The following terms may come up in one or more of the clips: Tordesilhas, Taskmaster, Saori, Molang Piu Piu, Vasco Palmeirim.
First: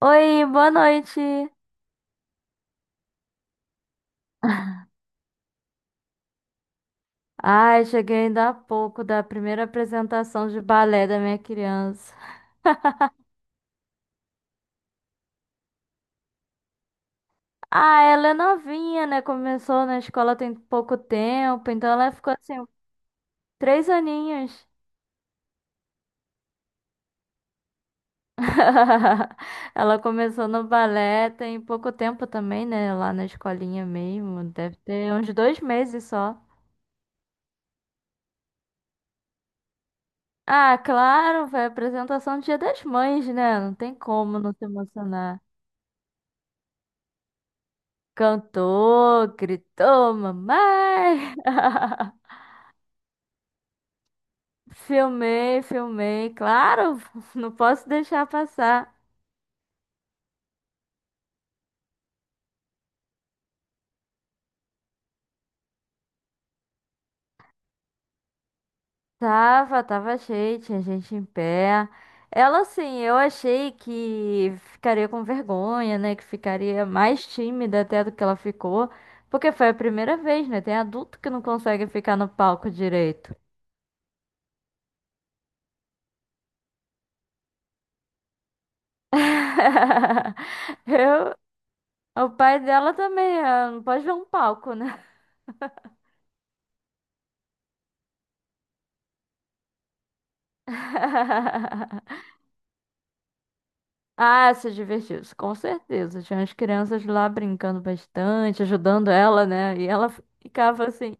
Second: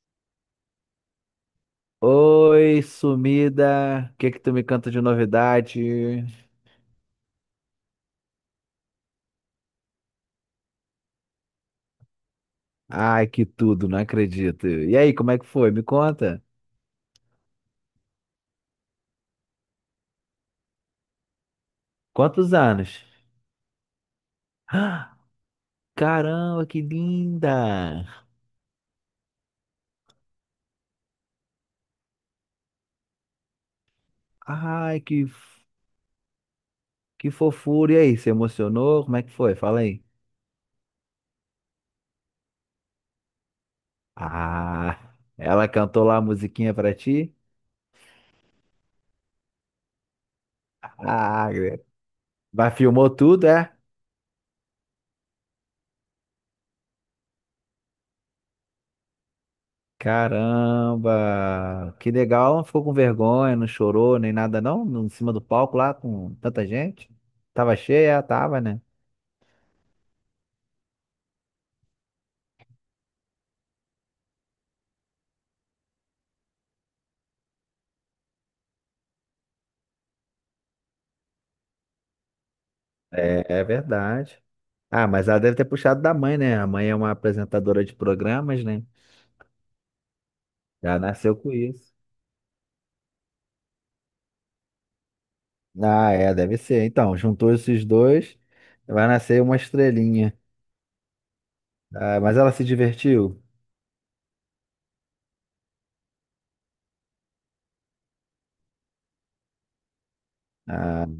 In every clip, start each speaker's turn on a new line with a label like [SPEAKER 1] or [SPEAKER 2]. [SPEAKER 1] Oi, boa noite.
[SPEAKER 2] Oi, sumida. O que é que tu me canta de novidade?
[SPEAKER 1] Ai, cheguei ainda há pouco da primeira apresentação de balé da minha criança.
[SPEAKER 2] Ai, que tudo, não acredito. E aí, como é que foi? Me conta.
[SPEAKER 1] Ah, ela é novinha, né? Começou na escola tem pouco tempo, então ela ficou
[SPEAKER 2] Quantos
[SPEAKER 1] assim,
[SPEAKER 2] anos?
[SPEAKER 1] 3 aninhos.
[SPEAKER 2] Ah, caramba, que linda.
[SPEAKER 1] Ela começou no balé tem pouco tempo também, né? Lá na escolinha mesmo, deve
[SPEAKER 2] Ai,
[SPEAKER 1] ter uns dois meses só.
[SPEAKER 2] que fofura. E aí, se emocionou? Como é que foi? Fala aí.
[SPEAKER 1] Ah, claro, foi a apresentação do Dia das Mães, né? Não tem como não se
[SPEAKER 2] Ah,
[SPEAKER 1] emocionar.
[SPEAKER 2] ela cantou lá a musiquinha pra ti?
[SPEAKER 1] Cantou, gritou, mamãe.
[SPEAKER 2] Ah, vai filmou tudo, é?
[SPEAKER 1] Filmei, filmei, claro, não posso deixar passar.
[SPEAKER 2] Caramba! Que legal, ela não ficou com vergonha, não chorou nem nada não, em cima do palco lá com tanta gente. Tava cheia, tava, né?
[SPEAKER 1] Tava, tava cheio, tinha gente em pé. Ela, assim, eu achei que ficaria com vergonha, né? Que ficaria mais tímida até do que ela ficou. Porque foi a primeira vez, né? Tem adulto que não consegue ficar no palco direito.
[SPEAKER 2] É, é verdade. Ah, mas ela deve ter puxado da mãe, né? A mãe é uma apresentadora de programas, né? Já
[SPEAKER 1] Eu,
[SPEAKER 2] nasceu com isso.
[SPEAKER 1] o pai dela também, ah, não pode ver um palco, né?
[SPEAKER 2] Ah, é, deve ser. Então, juntou esses dois, vai nascer uma estrelinha. Ah, mas ela se divertiu?
[SPEAKER 1] Ah, se divertiu, isso, com certeza. Tinha as crianças lá brincando bastante, ajudando ela, né? E ela ficava
[SPEAKER 2] Ah,
[SPEAKER 1] assim.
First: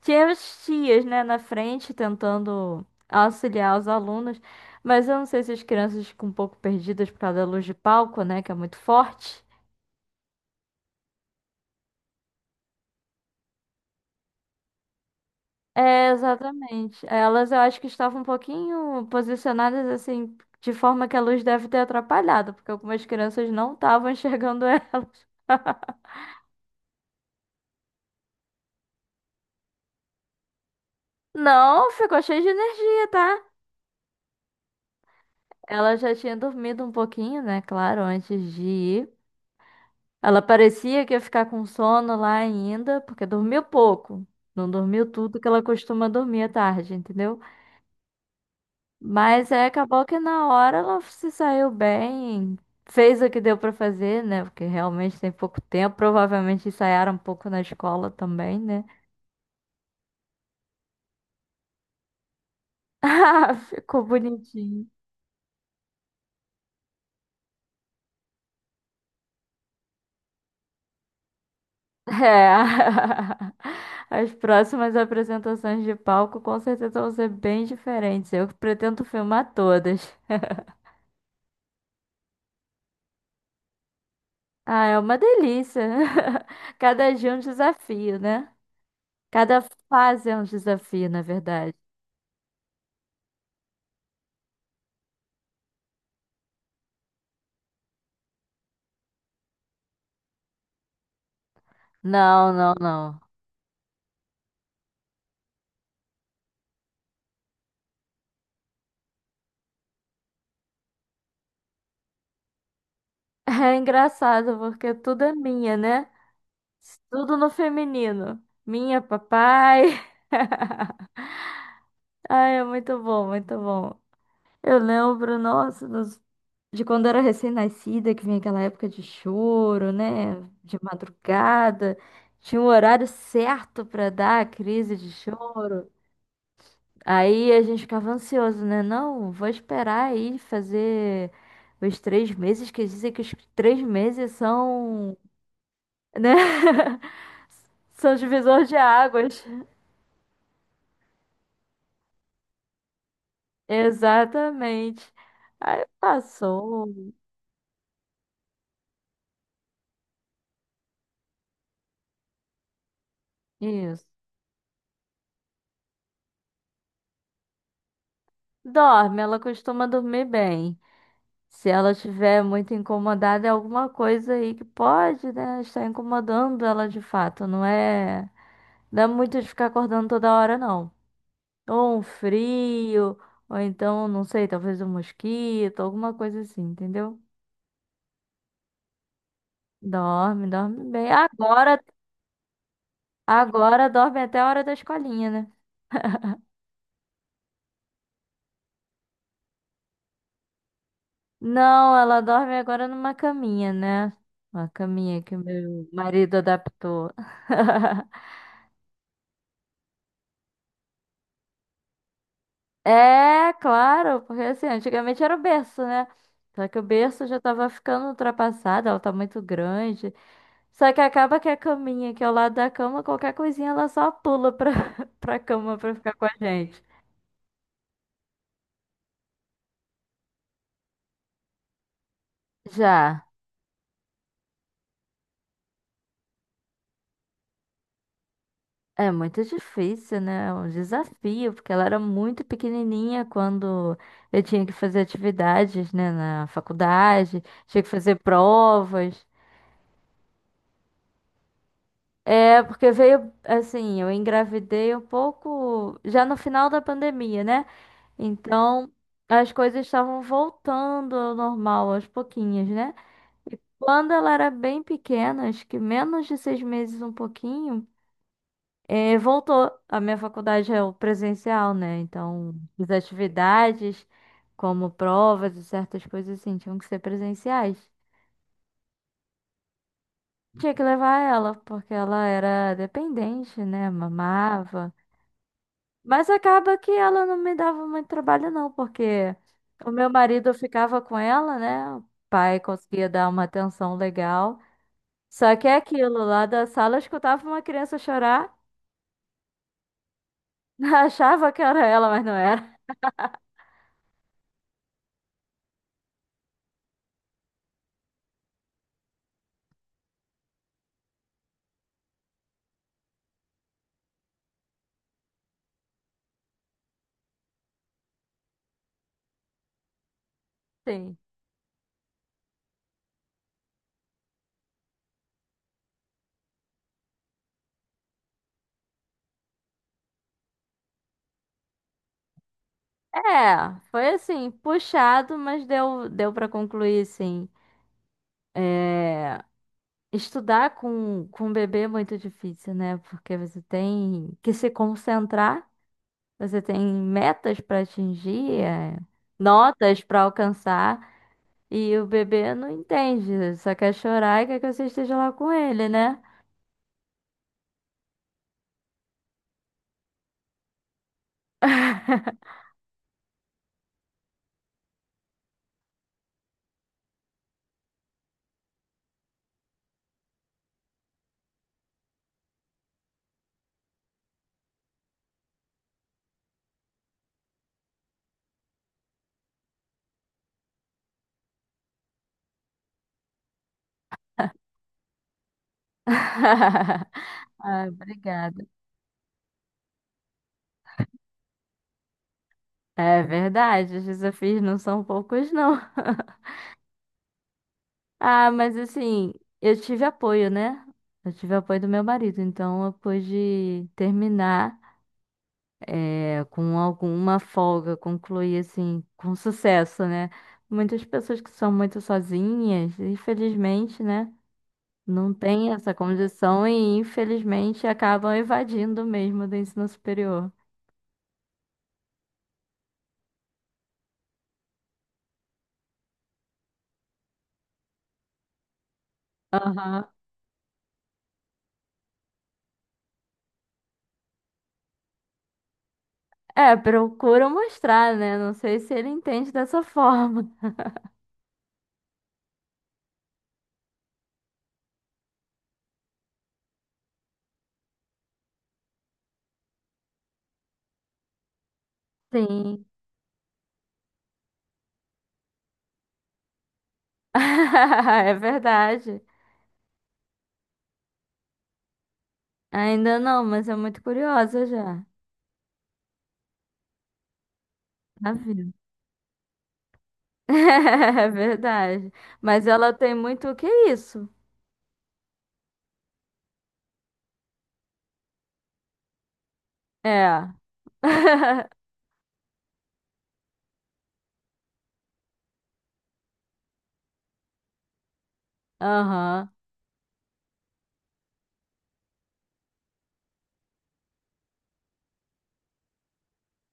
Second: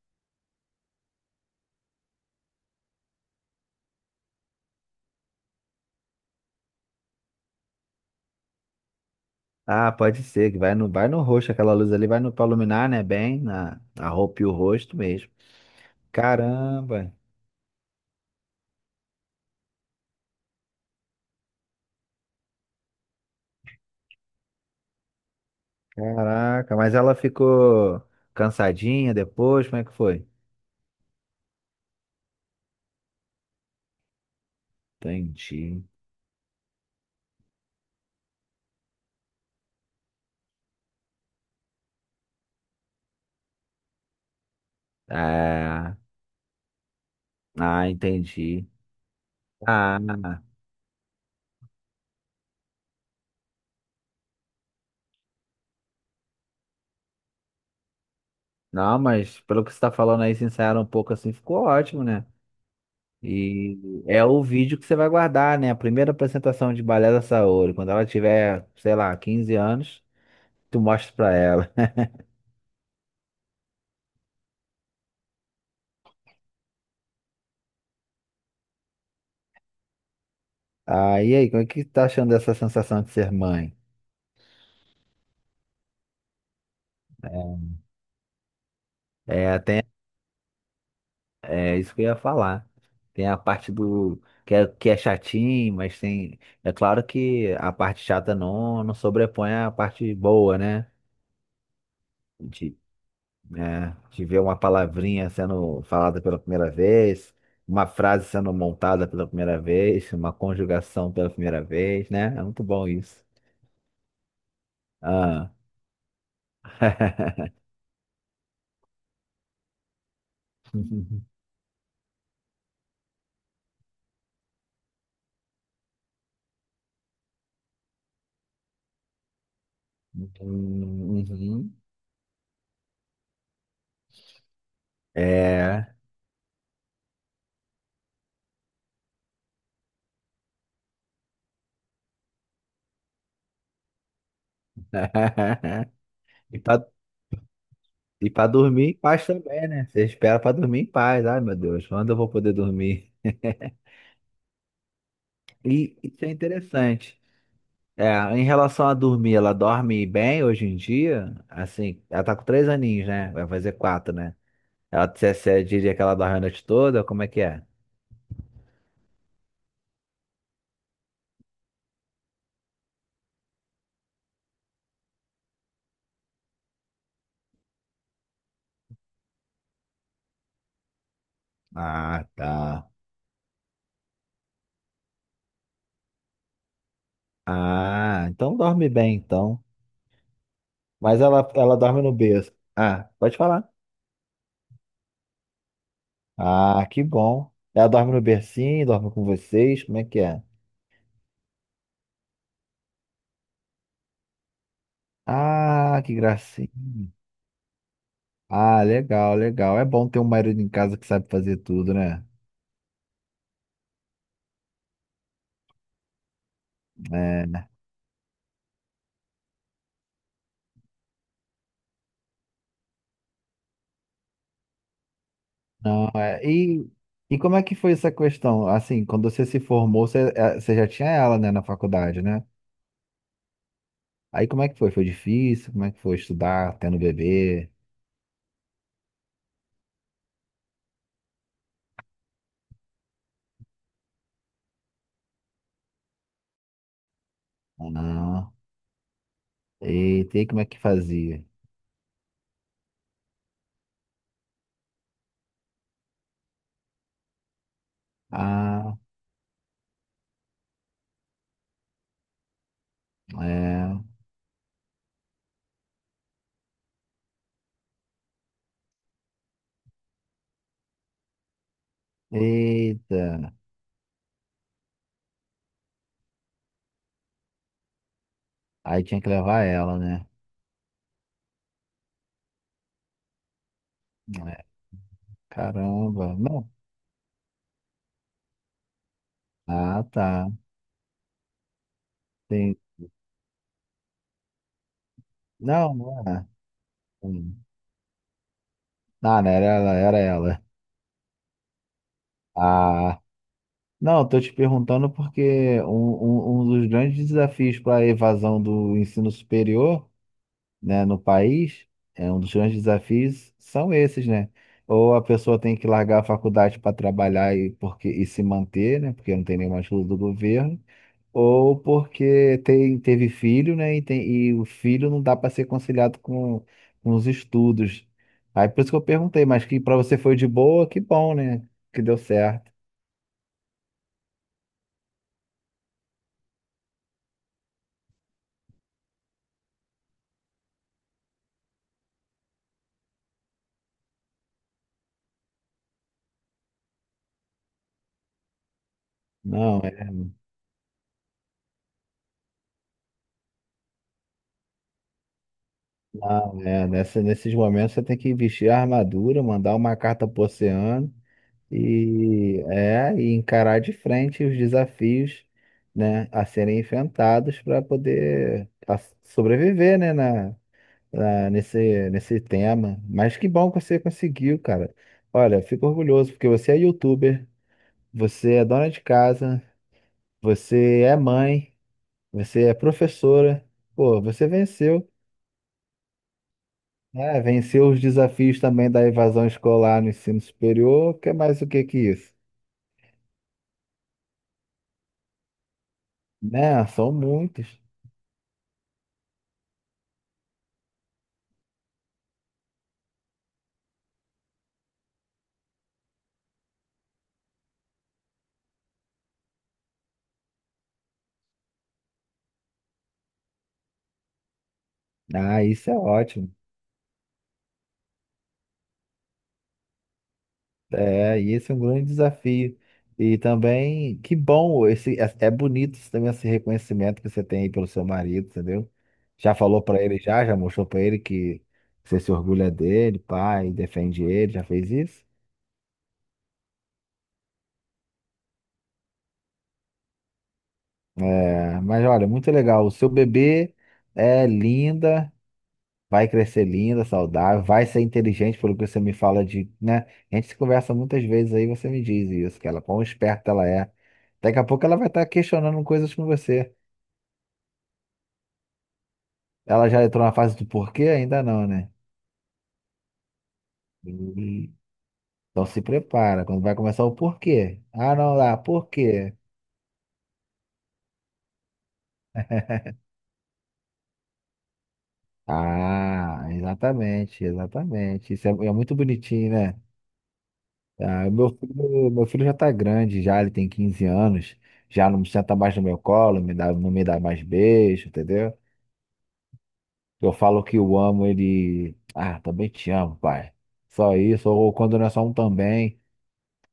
[SPEAKER 1] Tinha as tias, né, na frente tentando auxiliar os alunos, mas eu não sei se as crianças ficam um pouco perdidas por causa da luz de palco, né, que é muito forte.
[SPEAKER 2] ah, pode ser, que vai no rosto, aquela luz ali vai no, pra iluminar, né? Bem, a roupa e o rosto mesmo.
[SPEAKER 1] É, exatamente.
[SPEAKER 2] Caramba,
[SPEAKER 1] Elas eu acho que estavam um pouquinho posicionadas assim, de forma que a luz deve ter atrapalhado, porque algumas crianças não estavam enxergando elas.
[SPEAKER 2] caraca, mas ela ficou cansadinha depois, como é que foi?
[SPEAKER 1] Não, ficou cheio de energia, tá?
[SPEAKER 2] Entendi.
[SPEAKER 1] Ela já tinha dormido um pouquinho, né? Claro, antes de ir. Ela parecia que ia ficar com sono lá ainda, porque dormiu pouco. Não dormiu tudo que ela
[SPEAKER 2] Ah,
[SPEAKER 1] costuma dormir à tarde, entendeu?
[SPEAKER 2] ah, entendi.
[SPEAKER 1] Mas aí acabou que
[SPEAKER 2] Ah,
[SPEAKER 1] na hora ela se saiu bem, fez o que deu pra fazer, né? Porque realmente tem pouco tempo. Provavelmente ensaiaram um pouco na escola também, né?
[SPEAKER 2] não, mas pelo que você tá falando aí, se ensaiaram um pouco assim, ficou ótimo, né?
[SPEAKER 1] Ah, ficou
[SPEAKER 2] E é o vídeo que
[SPEAKER 1] bonitinho.
[SPEAKER 2] você vai guardar, né? A primeira apresentação de balé da Saori, quando ela tiver, sei lá, 15 anos, tu mostra pra ela.
[SPEAKER 1] É. As próximas apresentações de palco com certeza vão ser bem diferentes. Eu pretendo filmar todas.
[SPEAKER 2] Ah, e aí, como é que tá achando dessa sensação de ser mãe?
[SPEAKER 1] Ah, é uma delícia. Cada dia é um desafio, né?
[SPEAKER 2] É,
[SPEAKER 1] Cada
[SPEAKER 2] tem
[SPEAKER 1] fase é um desafio, na verdade.
[SPEAKER 2] É isso que eu ia falar. Tem a parte do que é chatinho, mas tem. É claro que a parte chata não sobrepõe a parte boa, né?
[SPEAKER 1] Não, não,
[SPEAKER 2] De,
[SPEAKER 1] não.
[SPEAKER 2] né, de ver uma palavrinha sendo falada pela primeira vez, uma frase sendo montada pela primeira vez, uma conjugação pela primeira vez, né? É muito bom isso.
[SPEAKER 1] É engraçado porque tudo é
[SPEAKER 2] Ah.
[SPEAKER 1] minha, né? Tudo no feminino. Minha, papai. Ai, é muito bom, muito bom. Eu lembro, nossa, de quando era recém-nascida, que vinha aquela época de choro, né? De
[SPEAKER 2] Uhum.
[SPEAKER 1] madrugada. Tinha um horário certo pra dar a crise de choro.
[SPEAKER 2] É.
[SPEAKER 1] Aí a gente ficava ansioso, né? Não, vou esperar aí fazer os 3 meses, que dizem que os 3 meses são, né?
[SPEAKER 2] E para
[SPEAKER 1] São
[SPEAKER 2] E pra
[SPEAKER 1] divisor de
[SPEAKER 2] dormir em paz
[SPEAKER 1] águas.
[SPEAKER 2] também, né? Você espera pra dormir em paz. Ai, meu Deus, quando eu vou poder dormir?
[SPEAKER 1] Exatamente. Aí
[SPEAKER 2] E isso é
[SPEAKER 1] passou.
[SPEAKER 2] interessante. É, em relação a dormir, ela dorme bem hoje em dia? Assim, ela tá com 3 aninhos, né? Vai fazer
[SPEAKER 1] Isso.
[SPEAKER 2] quatro, né? Você diria que ela dorme a noite toda? Como é que é?
[SPEAKER 1] Dorme, ela costuma dormir bem. Se ela estiver muito incomodada, é alguma coisa aí que pode, né, estar incomodando ela de fato. Não é, dá muito de ficar acordando toda hora, não. Ou um
[SPEAKER 2] Ah, tá.
[SPEAKER 1] frio, ou então, não sei, talvez um mosquito, alguma coisa assim, entendeu?
[SPEAKER 2] Ah, então dorme bem, então.
[SPEAKER 1] Dorme, dorme bem.
[SPEAKER 2] Mas ela
[SPEAKER 1] Agora,
[SPEAKER 2] dorme no berço. Ah, pode falar.
[SPEAKER 1] agora dorme até a hora da escolinha, né?
[SPEAKER 2] Ah, que bom. Ela dorme no bercinho, dorme com vocês, como é que é?
[SPEAKER 1] Não, ela dorme agora numa caminha, né? Uma caminha que o meu
[SPEAKER 2] Ah, que
[SPEAKER 1] marido
[SPEAKER 2] gracinha.
[SPEAKER 1] adaptou.
[SPEAKER 2] Ah, legal, legal. É bom ter um marido em casa que sabe fazer tudo, né?
[SPEAKER 1] É, claro, porque assim, antigamente era o berço, né? Só que o berço já tava
[SPEAKER 2] É,
[SPEAKER 1] ficando ultrapassado, ela tá muito grande. Só que acaba que a caminha, que é ao lado da cama, qualquer coisinha ela só pula pra, pra cama pra
[SPEAKER 2] não,
[SPEAKER 1] ficar com a
[SPEAKER 2] é.
[SPEAKER 1] gente.
[SPEAKER 2] E como é que foi essa questão? Assim, quando você se formou, você já tinha ela, né, na faculdade, né?
[SPEAKER 1] Já.
[SPEAKER 2] Aí como é que foi? Foi difícil? Como é que foi estudar, tendo bebê?
[SPEAKER 1] É muito difícil, né? É um desafio, porque ela era muito pequenininha quando eu tinha que fazer atividades, né, na faculdade, tinha que
[SPEAKER 2] Ou
[SPEAKER 1] fazer
[SPEAKER 2] não?
[SPEAKER 1] provas.
[SPEAKER 2] Eita, e como é que fazia?
[SPEAKER 1] É, porque veio assim, eu engravidei um pouco já no final da pandemia, né? Então
[SPEAKER 2] Ah,
[SPEAKER 1] as coisas estavam voltando ao normal aos pouquinhos, né?
[SPEAKER 2] é.
[SPEAKER 1] Quando ela era bem pequena, acho que menos de 6 meses, um pouquinho, voltou. A minha faculdade é o presencial, né? Então as
[SPEAKER 2] Eita.
[SPEAKER 1] atividades, como provas e certas coisas assim, tinham que ser presenciais.
[SPEAKER 2] Aí tinha que levar ela, né?
[SPEAKER 1] Tinha que levar ela, porque ela era dependente, né?
[SPEAKER 2] É,
[SPEAKER 1] Mamava. Mas
[SPEAKER 2] caramba. Não.
[SPEAKER 1] acaba que ela não me dava muito trabalho, não, porque o
[SPEAKER 2] Ah,
[SPEAKER 1] meu
[SPEAKER 2] tá.
[SPEAKER 1] marido ficava com ela, né? O pai
[SPEAKER 2] Tem...
[SPEAKER 1] conseguia dar uma atenção legal. Só que é
[SPEAKER 2] Não, não
[SPEAKER 1] aquilo,
[SPEAKER 2] é,
[SPEAKER 1] lá da sala eu escutava
[SPEAKER 2] assim.
[SPEAKER 1] uma criança chorar,
[SPEAKER 2] Ah, não, era ela, era ela.
[SPEAKER 1] achava que era ela, mas não era.
[SPEAKER 2] Ah. Não, estou te perguntando porque um dos grandes desafios para a evasão do ensino superior, né, no país, é um dos grandes desafios são esses, né? Ou a pessoa tem que largar a faculdade para trabalhar e, porque, e se manter, né? Porque não tem nenhuma ajuda do governo,
[SPEAKER 1] Sim.
[SPEAKER 2] ou porque teve filho, né? E o filho não dá para ser conciliado com os estudos. Aí por isso que eu perguntei, mas que para você foi de boa, que bom, né? Que deu certo.
[SPEAKER 1] É, foi assim, puxado, mas deu, deu para concluir, sim. É, estudar com um bebê é muito difícil, né? Porque você tem que se concentrar. Você tem metas para atingir, é,
[SPEAKER 2] Não.
[SPEAKER 1] notas para alcançar, e o bebê não entende, só quer chorar e quer que você esteja lá com ele, né?
[SPEAKER 2] Ah, é, nesses momentos você tem que vestir a armadura, mandar uma carta pro oceano e encarar de frente os desafios, né, a serem enfrentados para poder sobreviver, né, nesse tema. Mas que bom que você conseguiu, cara. Olha, fico orgulhoso porque você é youtuber, você é dona de casa, você é mãe, você é professora. Pô, você venceu. É,
[SPEAKER 1] Ah,
[SPEAKER 2] venceu os
[SPEAKER 1] obrigada.
[SPEAKER 2] desafios também da evasão escolar no ensino superior, que é mais o que que isso?
[SPEAKER 1] É verdade, os desafios não são poucos, não.
[SPEAKER 2] Né? São muitos.
[SPEAKER 1] Ah, mas assim, eu tive apoio, né? Eu tive apoio do meu marido, então eu pude terminar. É, com alguma folga, concluir assim, com sucesso, né? Muitas pessoas que são muito sozinhas, infelizmente, né? Não
[SPEAKER 2] Ah,
[SPEAKER 1] têm
[SPEAKER 2] isso
[SPEAKER 1] essa
[SPEAKER 2] é ótimo.
[SPEAKER 1] condição e, infelizmente, acabam evadindo mesmo do ensino superior.
[SPEAKER 2] É, e esse é um grande desafio. E também, que bom, esse, é bonito também esse reconhecimento que você tem aí pelo seu marido, entendeu? Já falou pra
[SPEAKER 1] Aham.
[SPEAKER 2] ele já, já mostrou pra ele que você se orgulha dele, pai, defende ele, já fez isso?
[SPEAKER 1] É, procura mostrar, né? Não sei se ele entende dessa forma.
[SPEAKER 2] É, mas olha, muito legal. O seu bebê é linda. Vai crescer linda, saudável, vai ser inteligente, pelo que você me fala de, né? A gente se conversa muitas vezes aí, você me diz isso, que ela,
[SPEAKER 1] Sim.
[SPEAKER 2] quão esperta ela é. Daqui a pouco ela vai estar questionando coisas com você.
[SPEAKER 1] É verdade.
[SPEAKER 2] Ela já entrou na fase do porquê? Ainda não, né?
[SPEAKER 1] Ainda não, mas é muito curiosa
[SPEAKER 2] Hum.
[SPEAKER 1] já.
[SPEAKER 2] Então se prepara, quando vai começar o porquê. Ah,
[SPEAKER 1] Tá
[SPEAKER 2] não, lá,
[SPEAKER 1] vendo?
[SPEAKER 2] por quê?
[SPEAKER 1] É verdade. Mas ela tem muito o que é isso?
[SPEAKER 2] Ah, exatamente, exatamente. Isso é muito bonitinho, né?
[SPEAKER 1] É.
[SPEAKER 2] Ah, meu filho já tá grande, já ele tem 15 anos, já não senta mais no meu colo, me dá, não me dá mais beijo, entendeu?
[SPEAKER 1] Aham.
[SPEAKER 2] Eu falo que eu amo ele, ah, também te amo, pai. Só isso, ou quando não é só um também,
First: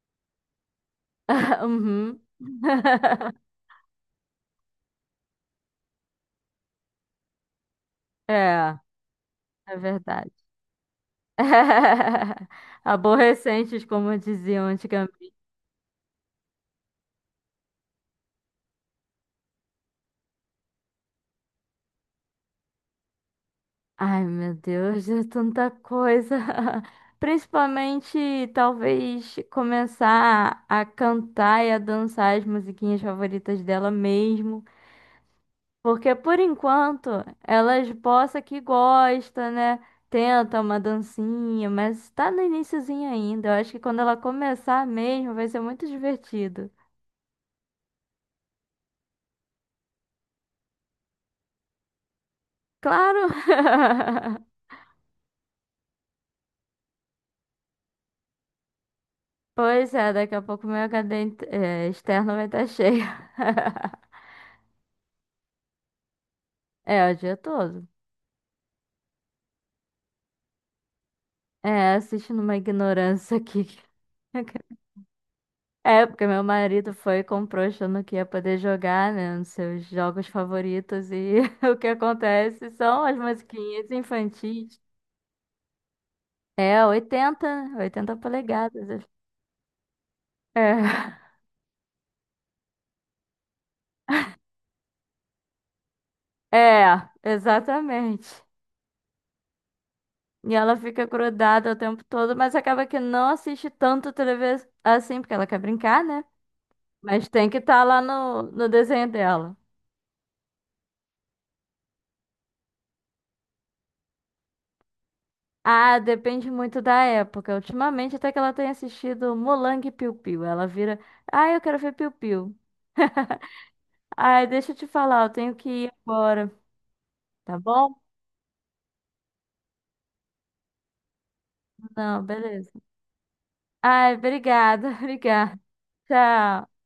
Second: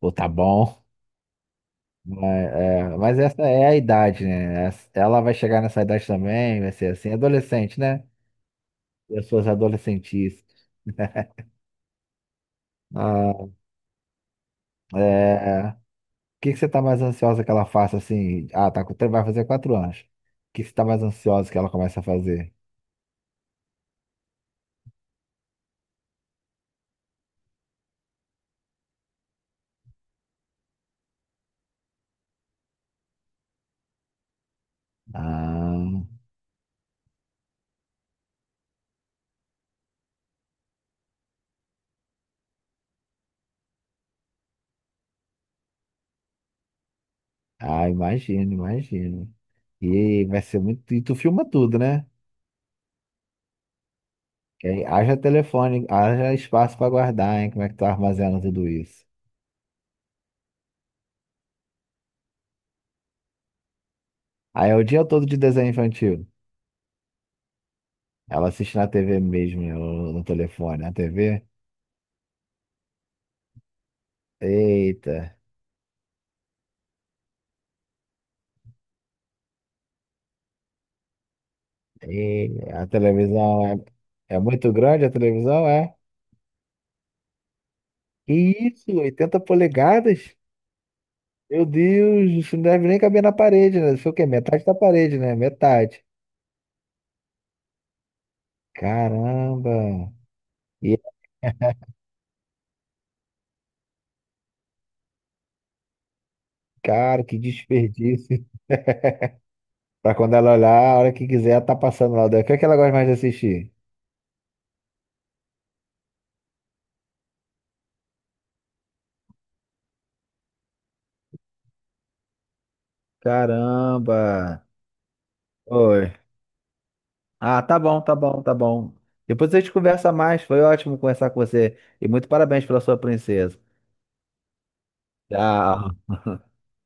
[SPEAKER 2] ou tá bom.
[SPEAKER 1] Uhum.
[SPEAKER 2] Mas, mas essa é a idade, né? Ela vai chegar nessa idade também, vai ser assim, adolescente, né?
[SPEAKER 1] É,
[SPEAKER 2] Pessoas
[SPEAKER 1] é, verdade.
[SPEAKER 2] adolescentes. Ah,
[SPEAKER 1] Aborrecentes, como diziam antigamente.
[SPEAKER 2] é. Que você tá mais ansiosa que ela faça assim? Ah, tá, vai fazer 4 anos. O que que você tá mais ansiosa que ela comece a fazer?
[SPEAKER 1] Ai, meu Deus, é tanta coisa. Principalmente, talvez, começar a cantar e a dançar as musiquinhas favoritas dela mesmo.
[SPEAKER 2] Ah,
[SPEAKER 1] Porque por enquanto elas possa que gosta, né? Tenta uma dancinha, mas tá no iniciozinho ainda. Eu acho que quando ela começar mesmo vai ser muito divertido.
[SPEAKER 2] ah, imagino, imagino. E vai ser muito. E tu filma tudo, né?
[SPEAKER 1] Claro!
[SPEAKER 2] E aí, haja telefone, haja espaço pra guardar, hein? Como é que tu armazena tudo isso?
[SPEAKER 1] Pois é, daqui a pouco meu HD externo vai estar cheio.
[SPEAKER 2] Aí é o dia todo de desenho infantil.
[SPEAKER 1] É, o dia todo.
[SPEAKER 2] Ela assiste na TV mesmo, né, no telefone, na TV.
[SPEAKER 1] É, assistindo uma ignorância aqui.
[SPEAKER 2] Eita.
[SPEAKER 1] É, porque meu marido foi e comprou achando que ia poder jogar, né, nos seus jogos favoritos e o que
[SPEAKER 2] E
[SPEAKER 1] acontece
[SPEAKER 2] a
[SPEAKER 1] são as
[SPEAKER 2] televisão é,
[SPEAKER 1] musiquinhas
[SPEAKER 2] é muito
[SPEAKER 1] infantis.
[SPEAKER 2] grande, a televisão é.
[SPEAKER 1] É, 80, né? 80
[SPEAKER 2] Que isso,
[SPEAKER 1] polegadas.
[SPEAKER 2] 80 polegadas?
[SPEAKER 1] É,
[SPEAKER 2] Meu Deus, isso não deve nem caber na parede, né? Isso foi o quê? Metade da parede, né? Metade.
[SPEAKER 1] é, exatamente.
[SPEAKER 2] Caramba!
[SPEAKER 1] E ela
[SPEAKER 2] E,
[SPEAKER 1] fica grudada o tempo todo, mas acaba que não assiste tanto televisão assim, porque ela quer brincar, né?
[SPEAKER 2] cara,
[SPEAKER 1] Mas
[SPEAKER 2] que
[SPEAKER 1] tem que estar lá no,
[SPEAKER 2] desperdício.
[SPEAKER 1] no desenho dela.
[SPEAKER 2] Pra quando ela olhar, a hora que quiser, tá passando lá. O que é que ela gosta mais de assistir?
[SPEAKER 1] Ah, depende muito da época. Ultimamente, até que ela tem assistido Molang Piu Piu. Ela vira, ah, eu quero ver Piu Piu. Ai,
[SPEAKER 2] Caramba!
[SPEAKER 1] deixa eu te falar, eu tenho que ir
[SPEAKER 2] Oi.
[SPEAKER 1] agora, tá
[SPEAKER 2] Ah, tá
[SPEAKER 1] bom?
[SPEAKER 2] bom, tá bom, tá bom. Depois a gente conversa mais. Foi ótimo conversar com você. E
[SPEAKER 1] Não,
[SPEAKER 2] muito parabéns
[SPEAKER 1] beleza.
[SPEAKER 2] pela sua princesa.
[SPEAKER 1] Ai, obrigada, obrigada.
[SPEAKER 2] Tchau.
[SPEAKER 1] Tchau.